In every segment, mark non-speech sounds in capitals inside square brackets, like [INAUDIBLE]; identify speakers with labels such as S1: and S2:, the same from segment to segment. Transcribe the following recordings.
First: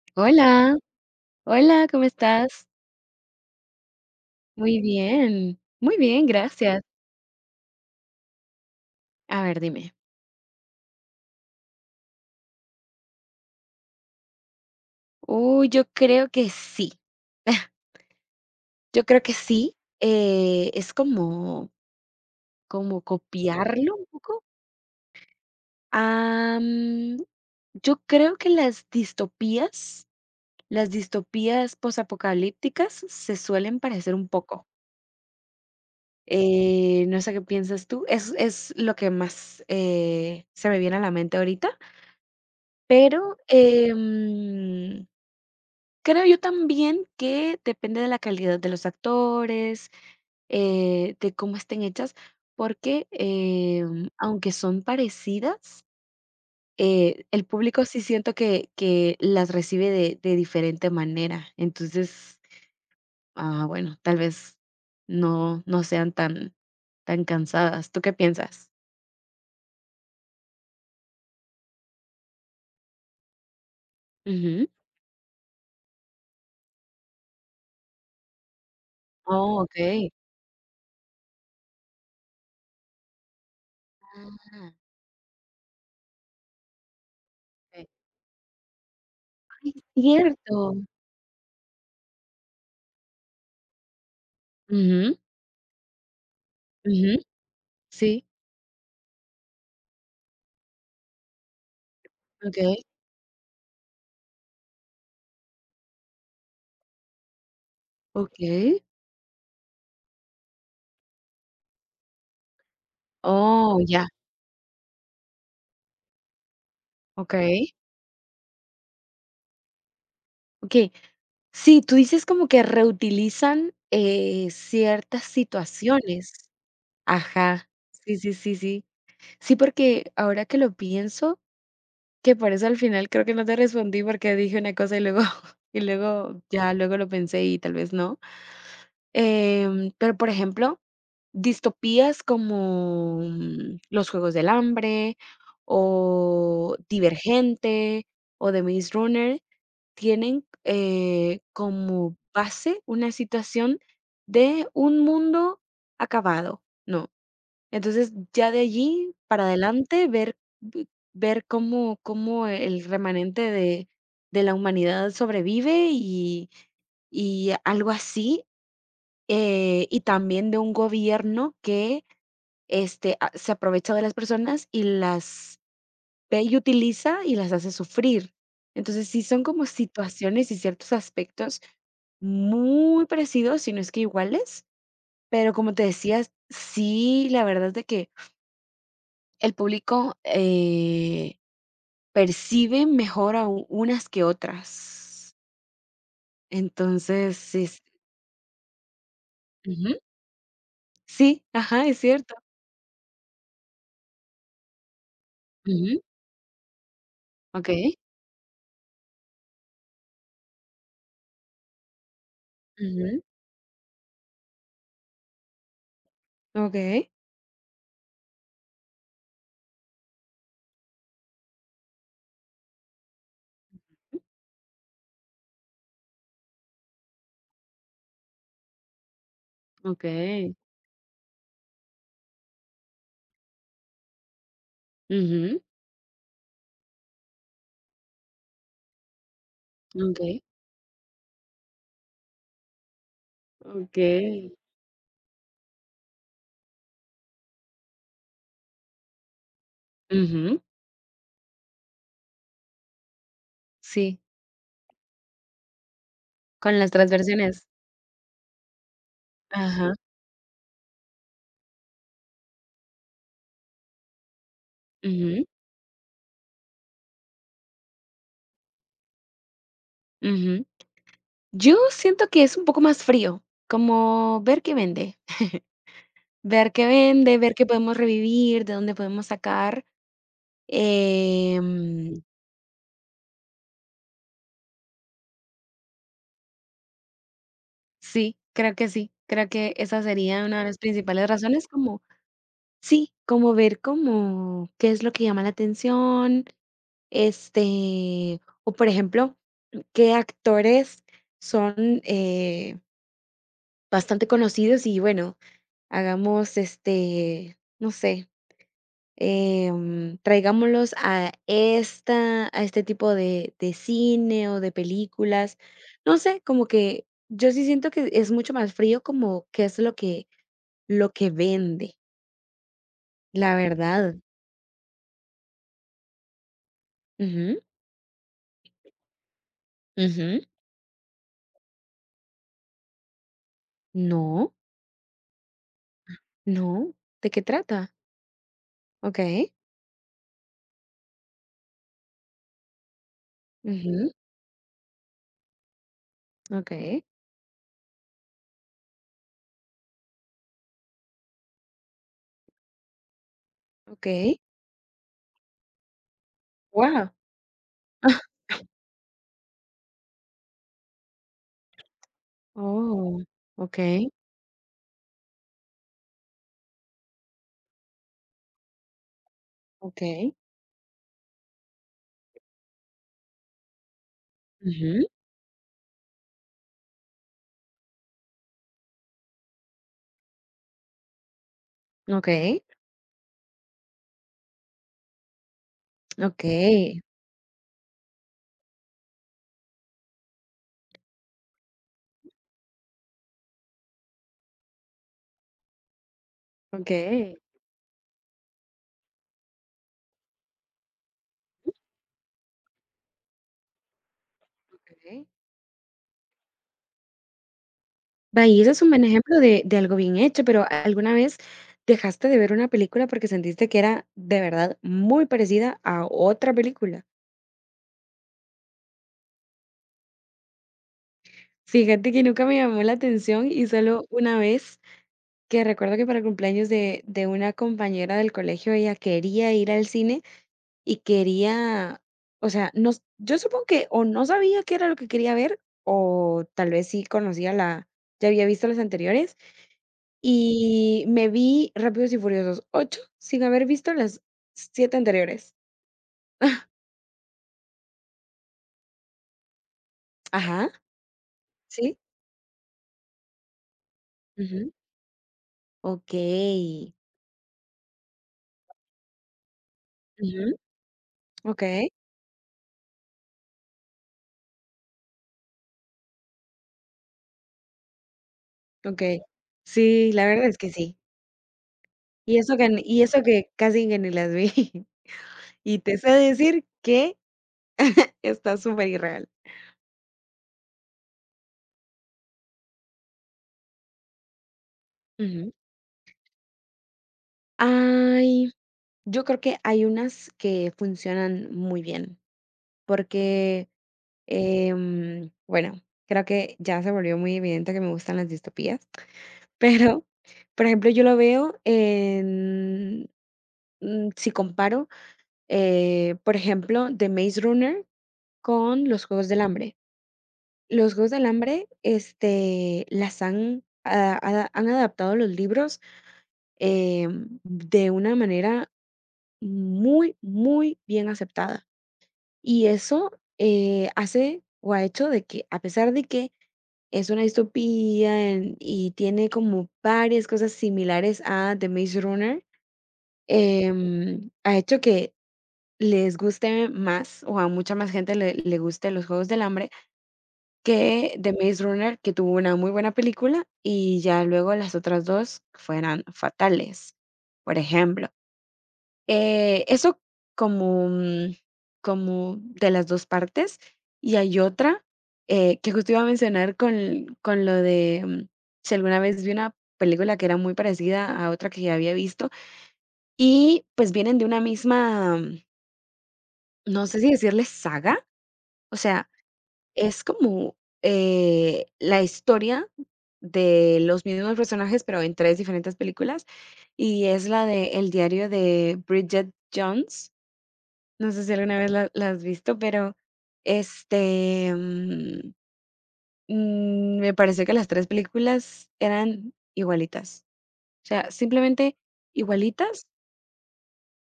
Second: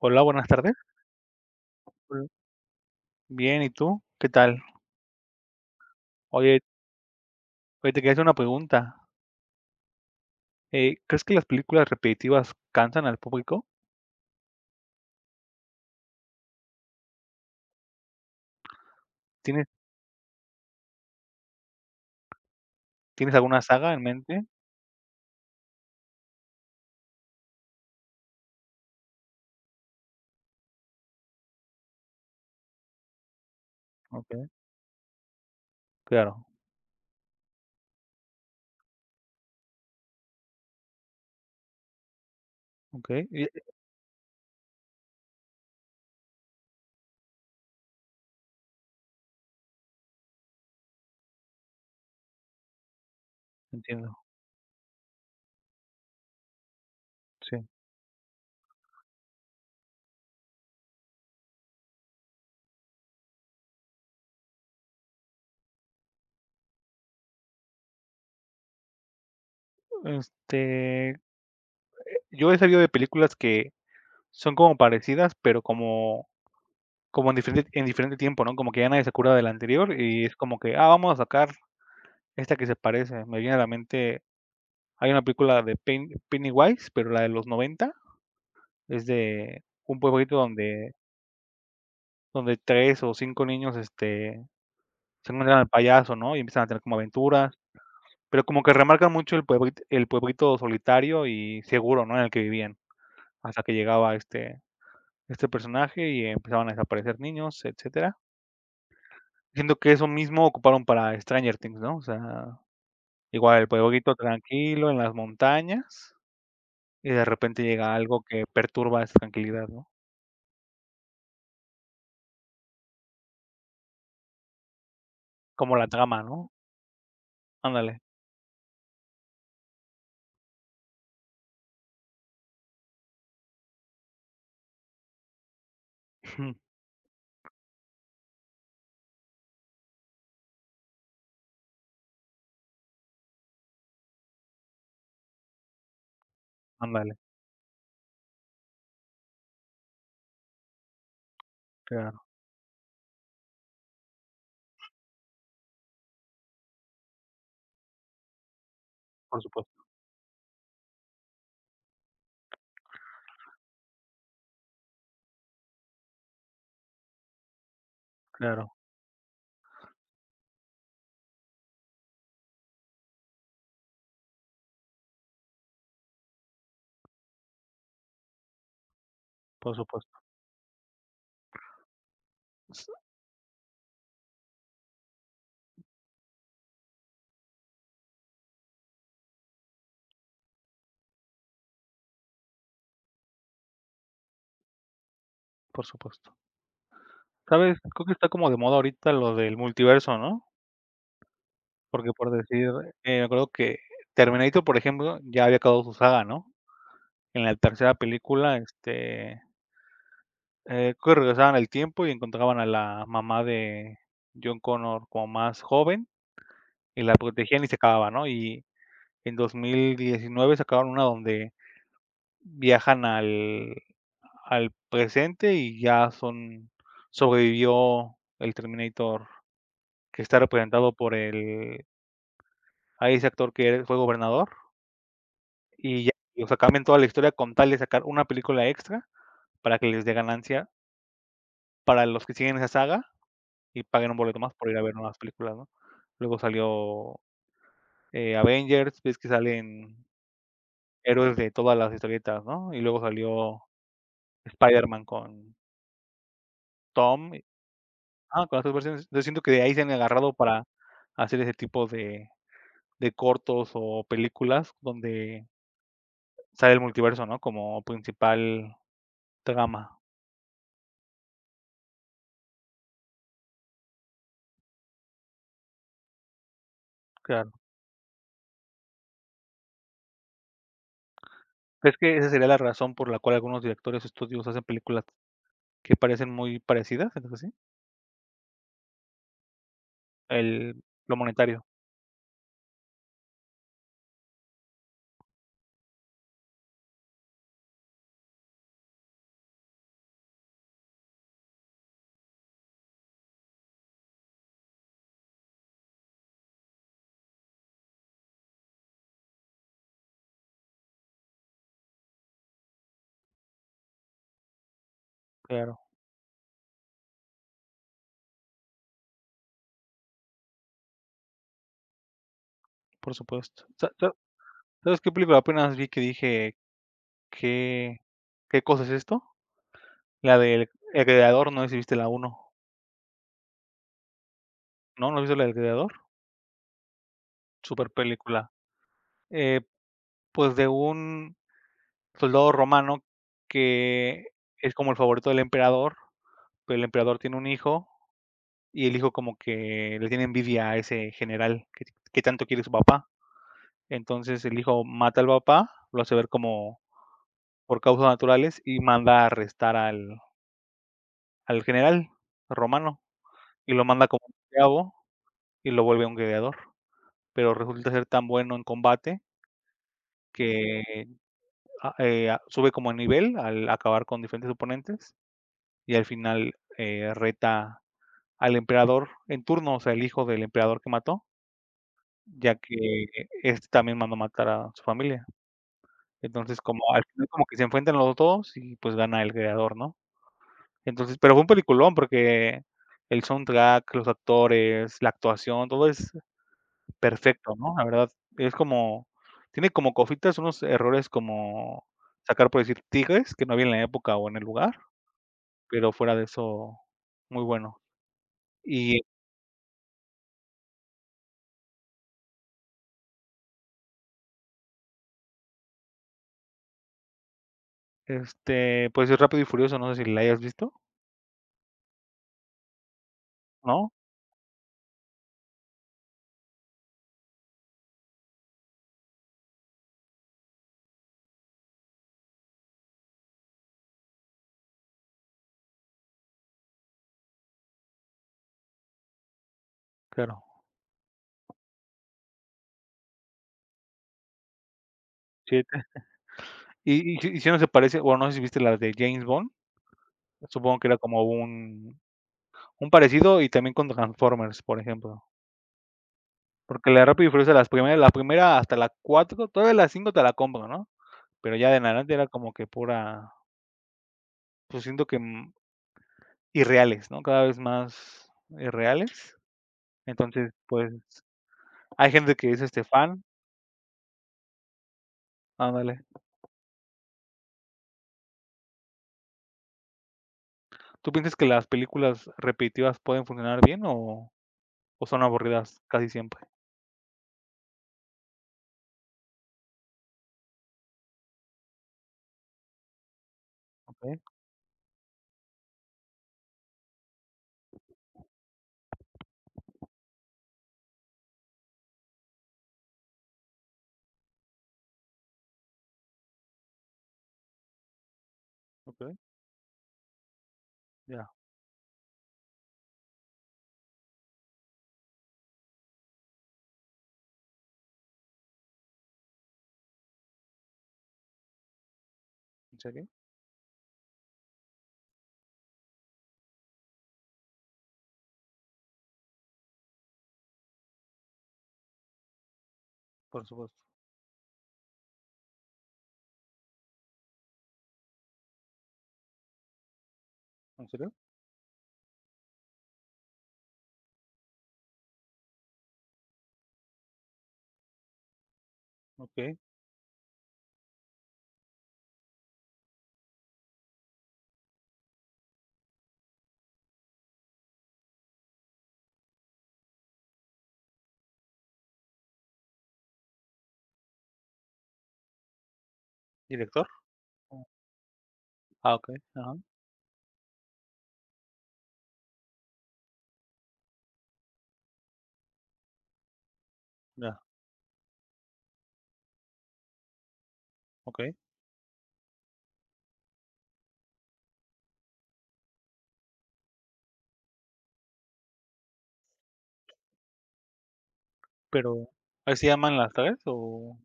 S1: Hola, buenas tardes.
S2: Hola, hola, ¿cómo
S1: Hola.
S2: estás?
S1: Bien, ¿y tú? ¿Qué tal?
S2: Muy bien,
S1: Oye,
S2: gracias.
S1: oye, te quería hacer una pregunta.
S2: A ver, dime.
S1: ¿Crees que las películas repetitivas cansan al público?
S2: Uy, yo creo que sí. [LAUGHS] Yo creo que
S1: ¿Tienes,
S2: sí. Es como
S1: tienes alguna saga
S2: copiarlo
S1: en
S2: un poco.
S1: mente?
S2: Am, yo creo que las distopías posapocalípticas se suelen parecer un
S1: Okay,
S2: poco.
S1: claro,
S2: No sé qué piensas tú. Es lo que más se me viene a la mente ahorita.
S1: okay,
S2: Pero, creo yo también que depende de la calidad de los actores, de cómo estén hechas, porque,
S1: entiendo,
S2: aunque son parecidas, el
S1: sí.
S2: público sí siento que las recibe de diferente manera. Entonces, bueno, tal vez no sean tan cansadas. ¿Tú qué piensas?
S1: Este, yo he sabido de películas que son
S2: Ujú.
S1: como parecidas, pero como en diferente tiempo, ¿no? Como que ya nadie se acuerda de la
S2: Oh,
S1: anterior
S2: okey.
S1: y es como que, ah, vamos a sacar esta que se parece. Me viene a la mente,
S2: Ah,
S1: hay una película de Pennywise, pero la de los
S2: okey.
S1: noventa. Es de un pueblito
S2: Cierto.
S1: donde 3 o 5 niños,
S2: Ujú,
S1: se encuentran al payaso, ¿no? Y empiezan a tener como
S2: ujú.
S1: aventuras,
S2: Sí,
S1: pero como que remarcan mucho el pueblito solitario y seguro, ¿no? En el que vivían,
S2: okey,
S1: hasta que llegaba este personaje y empezaban a desaparecer niños, etcétera.
S2: okey.
S1: Siento que eso mismo ocuparon para Stranger Things, ¿no? O sea, igual el
S2: Oh, ya,
S1: pueblito tranquilo en las montañas y de repente
S2: okey,
S1: llega algo que perturba esa tranquilidad, ¿no?
S2: okey. Sí, tú dices como que reutilizan, ciertas
S1: Como la trama,
S2: situaciones.
S1: ¿no?
S2: Ajá.
S1: Ándale,
S2: Sí, sí, sí, sí. Sí, porque ahora que lo pienso, que por eso al final creo que no te respondí porque dije una cosa y luego [LAUGHS] y luego
S1: [LAUGHS]
S2: ya luego lo pensé y tal vez no. Pero, por ejemplo, distopías como, Los Juegos del Hambre, o
S1: ándale,
S2: Divergente, o The Maze Runner, tienen, como
S1: claro,
S2: base una situación de un mundo acabado, ¿no? Entonces, ya de allí
S1: por
S2: para
S1: supuesto.
S2: adelante ver cómo el remanente de la humanidad sobrevive y algo así,
S1: Claro,
S2: y también de un gobierno que este, se aprovecha de las personas y las ve y utiliza y las hace sufrir. Entonces, sí son como
S1: por supuesto.
S2: situaciones y ciertos aspectos
S1: S-
S2: muy parecidos, si no es que iguales, pero como te decía, sí, la verdad es de que el público percibe mejor a unas que otras.
S1: Por supuesto.
S2: Entonces, sí,
S1: ¿Sabes? Creo que está como de moda ahorita lo del
S2: Ujú.
S1: multiverso, ¿no?
S2: Sí, ajá, es
S1: Porque por
S2: cierto.
S1: decir, me acuerdo que Terminator, por ejemplo, ya había acabado su
S2: Ujú,
S1: saga, ¿no? En la
S2: ok,
S1: tercera película, creo que regresaban al tiempo y encontraban a la
S2: ujú,
S1: mamá de John Connor como más joven
S2: ok,
S1: y la protegían y se acababa, ¿no? Y en 2019 sacaron una donde viajan al presente y ya son sobrevivió el Terminator,
S2: ok,
S1: que está representado por el a ese actor que fue gobernador,
S2: ujú,
S1: y ya, o sea, cambian toda la historia con tal de sacar una película extra para que les dé
S2: ok.
S1: ganancia para los que siguen esa saga y paguen un
S2: Okey.
S1: boleto más por ir a ver nuevas películas, ¿no? Luego salió, Avengers, ves que salen
S2: Ujú.
S1: héroes de todas las historietas, ¿no? Y luego salió
S2: Sí,
S1: Spider-Man con
S2: con las
S1: Tom
S2: transversiones.
S1: ah con las 2 versiones. Yo siento que de ahí se han
S2: Ajá.
S1: agarrado para hacer ese tipo de cortos o películas
S2: Ujú,
S1: donde sale el multiverso, ¿no? Como principal trama,
S2: ujú. Yo siento que es un poco más frío, como ver qué vende, ver qué vende,
S1: claro.
S2: ver qué podemos revivir, de dónde podemos sacar.
S1: ¿Crees
S2: Em,
S1: que esa sería la razón por la cual algunos directores o estudios hacen películas que parecen muy parecidas, entre sí?
S2: sí, creo que esa sería una de las
S1: El lo
S2: principales
S1: monetario,
S2: razones, como sí, como ver como qué es lo que llama la atención, este, o por ejemplo, qué actores son, bastante conocidos y bueno, hagamos, este, no sé, traigámoslos a esta a este tipo de cine o de películas.
S1: claro,
S2: No sé, como que yo sí siento que es mucho más frío como qué es lo que vende,
S1: por
S2: la
S1: supuesto. ¿Sa sa
S2: verdad.
S1: sabes qué película apenas vi que dije:
S2: Ujú,
S1: "¿Qué qué cosa es esto?" La
S2: ujú.
S1: del El Gladiador, ¿no sé si viste la uno?
S2: No,
S1: ¿No? ¿No viste la del Gladiador?
S2: no, ¿de qué trata?
S1: Superpelícula.
S2: Okey.
S1: Eh, pues, de un soldado romano
S2: Ujú,
S1: que es como el favorito del emperador, pero el
S2: okey,
S1: emperador tiene un hijo. Y el hijo como que le tiene envidia a ese general que tanto quiere su papá.
S2: okey.
S1: Entonces el hijo mata al papá, lo hace ver como
S2: Guau.
S1: por causas
S2: [LAUGHS]
S1: naturales y manda a arrestar al general romano,
S2: Oh,
S1: y lo manda
S2: okey,
S1: como un esclavo y lo vuelve un gladiador. Pero resulta ser tan bueno en combate
S2: okey.
S1: que, sube como de nivel al acabar con diferentes
S2: Ujú,
S1: oponentes y al final, reta al emperador en turno, o sea, el hijo del emperador que mató. Ya
S2: okey.
S1: que este también mandó matar a su familia. Entonces, como
S2: Okay,
S1: al final como que se enfrentan los dos y, pues, gana el creador, ¿no? Entonces, pero fue un peliculón porque el soundtrack, los actores, la actuación, todo es
S2: okay,
S1: perfecto, ¿no? La verdad, es como tiene como cositas, unos errores como sacar, por decir, tigres que no había en la época o en el lugar,
S2: okey.
S1: pero fuera de eso, muy bueno.
S2: Va, y eso es un
S1: Y,
S2: buen ejemplo de algo bien hecho, pero, ¿alguna vez dejaste de ver una película porque sentiste que era de verdad muy parecida a otra película?
S1: pues, es Rápido y Furioso, no sé si la hayas visto,
S2: Fíjate que nunca me llamó la atención y
S1: ¿no?
S2: solo una vez, que recuerdo que para el cumpleaños de una compañera del colegio, ella quería ir al cine y quería, o sea, nos yo supongo que o no sabía qué era lo que quería ver, o tal vez sí conocía la ya había visto las anteriores.
S1: Claro.
S2: Y me vi Rápidos y Furiosos 8 sin haber visto las 7 anteriores.
S1: Sí.
S2: [LAUGHS]
S1: Y si no se parece, o no sé si viste las de James Bond,
S2: Ajá.
S1: supongo que era como
S2: Sí.
S1: un parecido y también con Transformers,
S2: Ujú.
S1: por ejemplo,
S2: Okey.
S1: porque la de Rápido y Furioso, las primeras la primera hasta la 4 todavía las 5 te la
S2: Ujú.
S1: compro, ¿no? Pero ya de en
S2: Okey,
S1: adelante era como que pura, pues siento que, irreales, ¿no? Cada vez más
S2: okey.
S1: irreales.
S2: Sí, la verdad
S1: Entonces,
S2: es que
S1: pues,
S2: sí.
S1: hay
S2: Y
S1: gente que
S2: eso
S1: es,
S2: que n y eso
S1: fan
S2: que casi que ni las vi. [LAUGHS] Y te
S1: ándale.
S2: sé decir que está superirreal.
S1: ¿Tú piensas que las películas repetitivas pueden funcionar bien o son
S2: Ujú.
S1: aburridas casi siempre?
S2: Ay, yo creo que hay unas que funcionan muy bien, porque,
S1: Okey,
S2: bueno, creo que ya se volvió muy evidente que me gustan las distopías. Pero, por ejemplo, yo lo veo en, si comparo, por ejemplo, The Maze Runner con Los
S1: okey,
S2: Juegos del Hambre. Los Juegos del
S1: ya,
S2: Hambre, este, las han, han adaptado los libros eh, de una manera muy, muy bien aceptada. Y
S1: ¿en serio?
S2: eso hace o ha hecho de que, a pesar de que es una distopía y tiene como varias cosas similares a The Maze Runner,
S1: Por supuesto.
S2: ha hecho que les guste más, o a mucha más gente le guste los Juegos del Hambre
S1: ¿En serio?
S2: que The Maze Runner, que tuvo una muy buena película, y ya luego las otras dos fueran fatales, por ejemplo.
S1: Okey,
S2: Eso como, como de las dos partes. Y hay otra que justo iba a mencionar con, lo de si alguna vez vi una película que era muy parecida a otra que ya había visto, y pues vienen de una misma. No
S1: ¿director?
S2: sé si decirle
S1: Oh,
S2: saga, o
S1: ah,
S2: sea,
S1: okey, ajá,
S2: es como, la historia de los mismos personajes, pero en 3 diferentes películas, y es
S1: ya,
S2: la de El diario de Bridget Jones. No sé si
S1: okey,
S2: alguna vez la has visto, pero, este, me pareció que las 3 películas eran igualitas. O sea, simplemente
S1: pero, ¿así se
S2: igualitas.
S1: llaman las 3 o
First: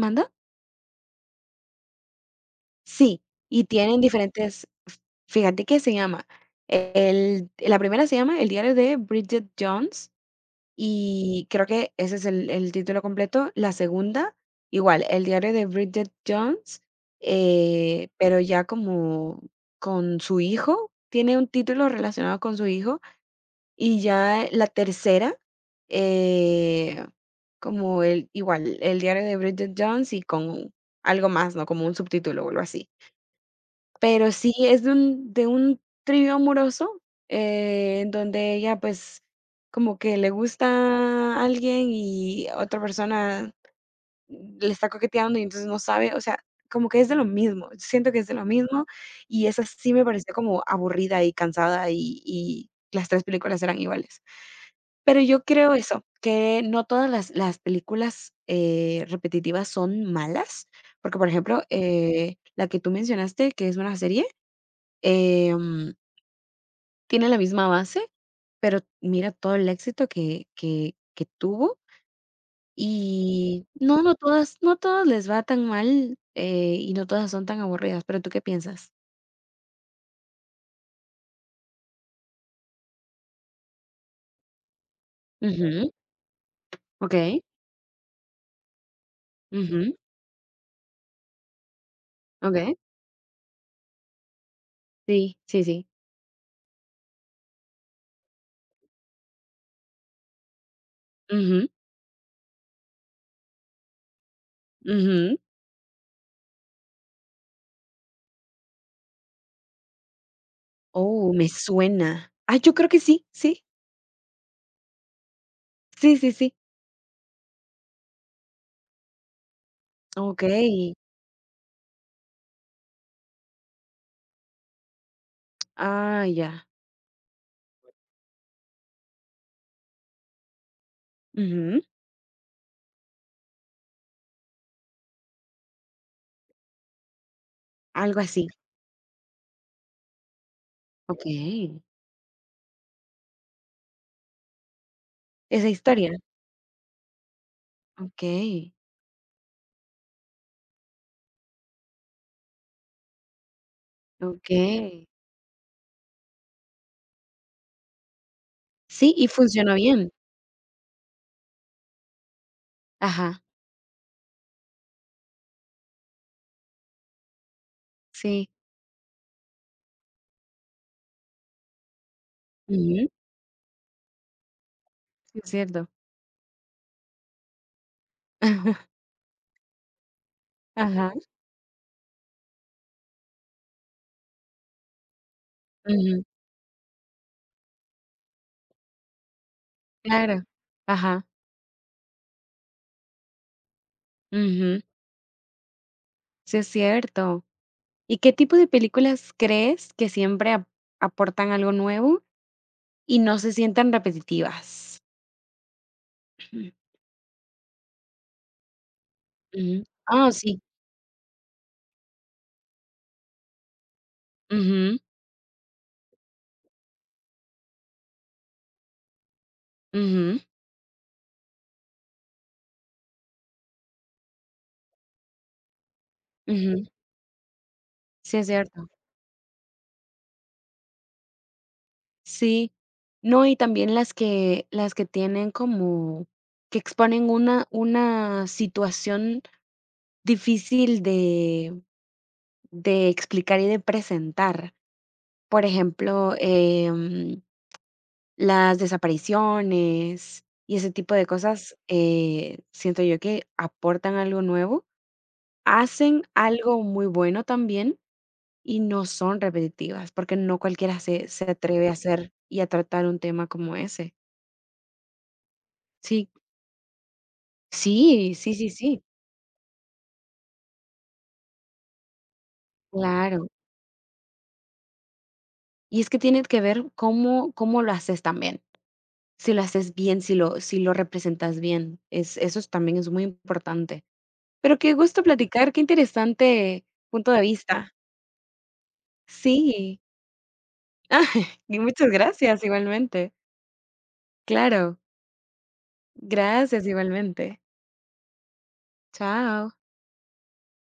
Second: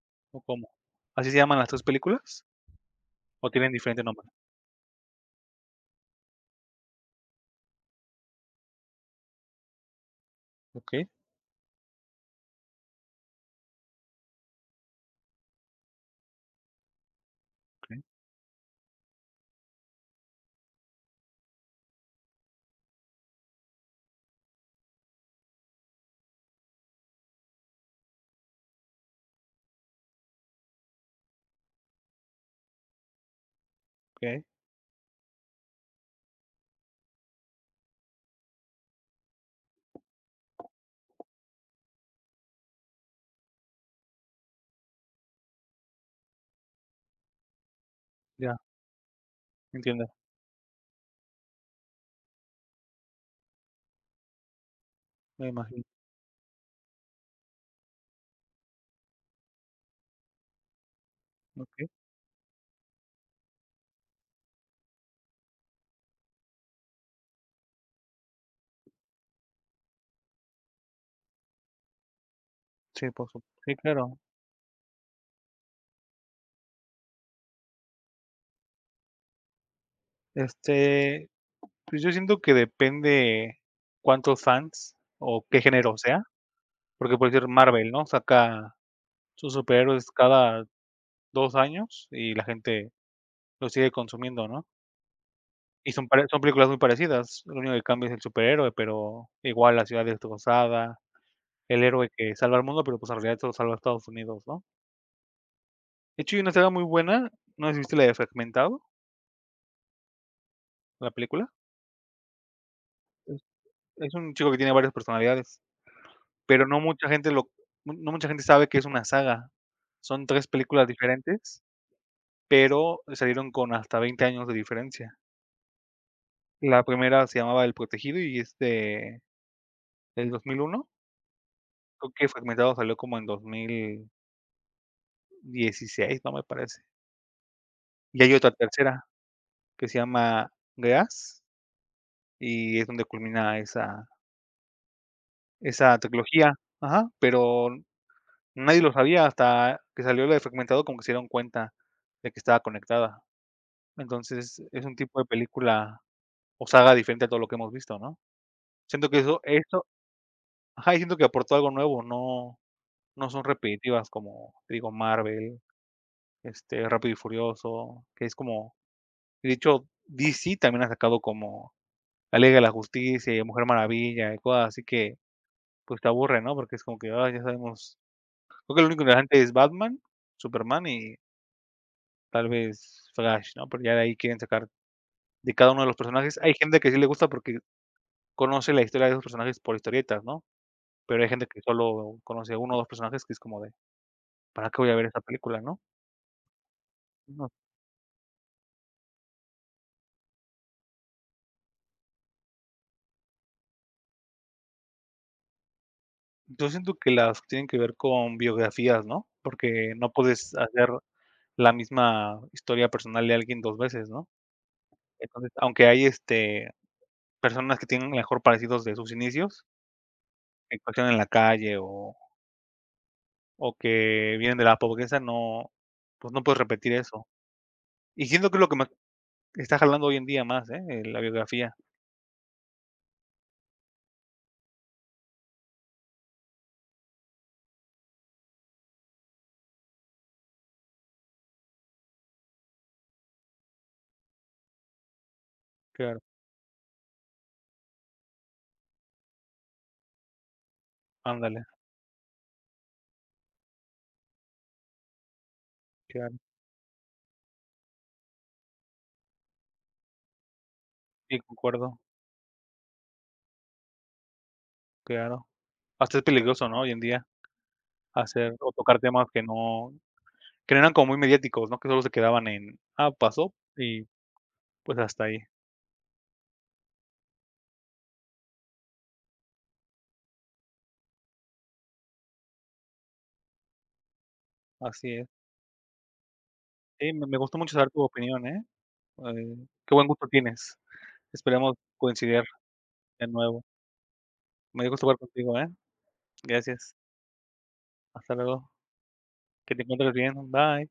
S2: ¿Manda?
S1: o cómo? ¿Así se llaman las 3 películas
S2: Sí.
S1: o
S2: y
S1: tienen
S2: tienen
S1: diferente nombre?
S2: diferentes f Fíjate que se llama, el la primera se llama El diario de Bridget Jones,
S1: Okey,
S2: y creo que ese es el título completo. La segunda, igual, El diario de Bridget Jones,
S1: okey,
S2: pero ya como con su hijo, tiene un título relacionado con su hijo, y ya la tercera, eh, como el igual, El diario de Bridget Jones y con algo más, ¿no? Como un subtítulo o algo así. Pero
S1: okey,
S2: sí es de un trío amoroso, en donde ella, pues, como que le gusta a alguien y otra persona le está coqueteando y entonces no sabe, o sea, como que es de lo mismo, siento que es de lo
S1: ya,
S2: mismo, y esa sí me
S1: entiendo,
S2: pareció como aburrida y cansada y las 3 películas eran iguales. Pero yo
S1: me
S2: creo
S1: imagino,
S2: eso, que no todas las películas, repetitivas son malas, porque, por ejemplo,
S1: okey,
S2: la que tú mencionaste, que es una serie. Em, tiene la misma base, pero mira todo el éxito que tuvo,
S1: sí, por supuesto
S2: y
S1: sí,
S2: no, no
S1: claro,
S2: todas no todas les va tan mal, y no todas son tan aburridas, pero, ¿tú qué piensas?
S1: este, pues, yo siento que depende cuántos fans o qué
S2: Ujú,
S1: género sea, porque puede
S2: okey,
S1: ser Marvel, ¿no? Saca sus
S2: ujú,
S1: superhéroes cada 2 años y la
S2: okey,
S1: gente lo sigue consumiendo, ¿no?
S2: sí, sí, sí,
S1: Y son películas muy parecidas, lo único que cambia es el superhéroe, pero igual la ciudad destrozada,
S2: ujú,
S1: el héroe que salva al mundo, pero, pues, en realidad solo salva a Estados Unidos, ¿no?
S2: ujú.
S1: De hecho, hay una saga muy buena, no sé si viste la de Fragmentado, la
S2: Oh, me
S1: película.
S2: suena. Ah, yo creo que sí,
S1: Es
S2: sí,
S1: es un chico que tiene varias personalidades,
S2: sí, sí, sí.
S1: pero no mucha gente lo mu- no mucha gente sabe que es una saga. Son 3 películas
S2: Okey.
S1: diferentes, pero salieron con hasta 20 años de diferencia.
S2: Ah, ya.
S1: La primera se llamaba El protegido y es de del 2001.
S2: Ujú,
S1: Creo que Fragmentado salió como en 2016, ¿no? Me parece.
S2: algo
S1: Y hay
S2: así.
S1: otra tercera que se llama gas
S2: Okey.
S1: y es donde culmina esa
S2: Esa
S1: esa
S2: historia.
S1: trilogía. Ajá, pero
S2: Okey,
S1: nadie lo sabía hasta que salió la de Fragmentado, como que se dieron cuenta de que estaba conectada. Entonces, es un
S2: okey.
S1: tipo de película o saga diferente a todo lo que hemos visto, ¿no? Siento
S2: Sí,
S1: que
S2: y
S1: eso
S2: funcionó
S1: eso
S2: bien.
S1: ajá, y siento que aportó algo nuevo, no
S2: Ajá,
S1: son repetitivas como, te digo, Marvel, Rápido y Furioso, que es
S2: sí.
S1: como de hecho, DC también ha sacado como La Liga de la
S2: Ujú,
S1: Justicia y Mujer Maravilla y cosas así que,
S2: sí, es cierto.
S1: pues, te aburre, ¿no? Porque es como que, ay, ya sabemos. Creo que lo único
S2: [LAUGHS]
S1: interesante es Batman, Superman
S2: Ajá,
S1: y tal vez Flash, ¿no? Pero ya de ahí quieren sacar de cada uno de los
S2: ujú,
S1: personajes. Hay gente que sí le gusta porque conoce la historia de esos personajes por historietas,
S2: claro.
S1: ¿no? Pero
S2: Ajá,
S1: hay gente que solo conoce a un o 2 personajes que es como de, ¿para
S2: ujú,
S1: qué voy a ver esta película, no?
S2: sí, es cierto.
S1: No,
S2: ¿Y qué tipo de películas crees que siempre ap aportan algo nuevo y no se sientan repetitivas?
S1: yo
S2: Ujú.
S1: siento que las tienen que ver con biografías, ¿no?
S2: Ujú.
S1: Porque no
S2: Ah,
S1: puedes
S2: sí.
S1: hacer la misma historia personal de alguien 2 veces, ¿no?
S2: Ujú,
S1: Entonces, aunque hay, personas que tienen a lo mejor parecidos de sus inicios,
S2: ujú,
S1: que cocinan en la calle o que vienen de la pobreza, no, pues, no puedes
S2: ujú,
S1: repetir eso. Y
S2: sí, es
S1: siento que es lo que me
S2: cierto.
S1: está jalando hoy en día más, ¿eh? La biografía.
S2: Sí, no, y también las que tienen como que exponen una situación difícil de explicar y de presentar. Por
S1: Claro,
S2: ejemplo, las desapariciones y ese tipo de
S1: ándale,
S2: cosas, siento yo que aportan algo nuevo, hacen
S1: claro.
S2: algo muy bueno también y no son repetitivas, porque no cualquiera se
S1: Sí,
S2: se atreve a
S1: concuerdo,
S2: hacer y a tratar un tema como ese.
S1: claro. Hasta es
S2: Sí.
S1: peligroso, ¿no? Hoy en día
S2: Sí, sí,
S1: hacer
S2: sí,
S1: o tocar
S2: sí,
S1: temas que no eran como muy mediáticos, ¿no? Que solo se quedaban en: "Ah,
S2: claro.
S1: pasó", y pues hasta ahí.
S2: Y es que tiene que ver cómo lo haces también. Si lo haces bien, si lo representas bien, es eso es también es muy importante. Pero qué
S1: Así
S2: gusto
S1: es.
S2: platicar, qué interesante
S1: Sí, me
S2: punto
S1: me
S2: de
S1: gustó mucho saber
S2: vista.
S1: tu opinión, ¿eh? Eh, qué
S2: Sí.
S1: buen gusto tienes.
S2: [LAUGHS]
S1: Esperemos
S2: Y muchas
S1: coincidir
S2: gracias,
S1: de
S2: igualmente.
S1: nuevo. Me dio
S2: Claro.
S1: gusto hablar contigo, ¿eh?
S2: Gracias,
S1: Gracias.
S2: igualmente.
S1: Hasta luego.
S2: Chao.
S1: Que te encuentres bien. Bye.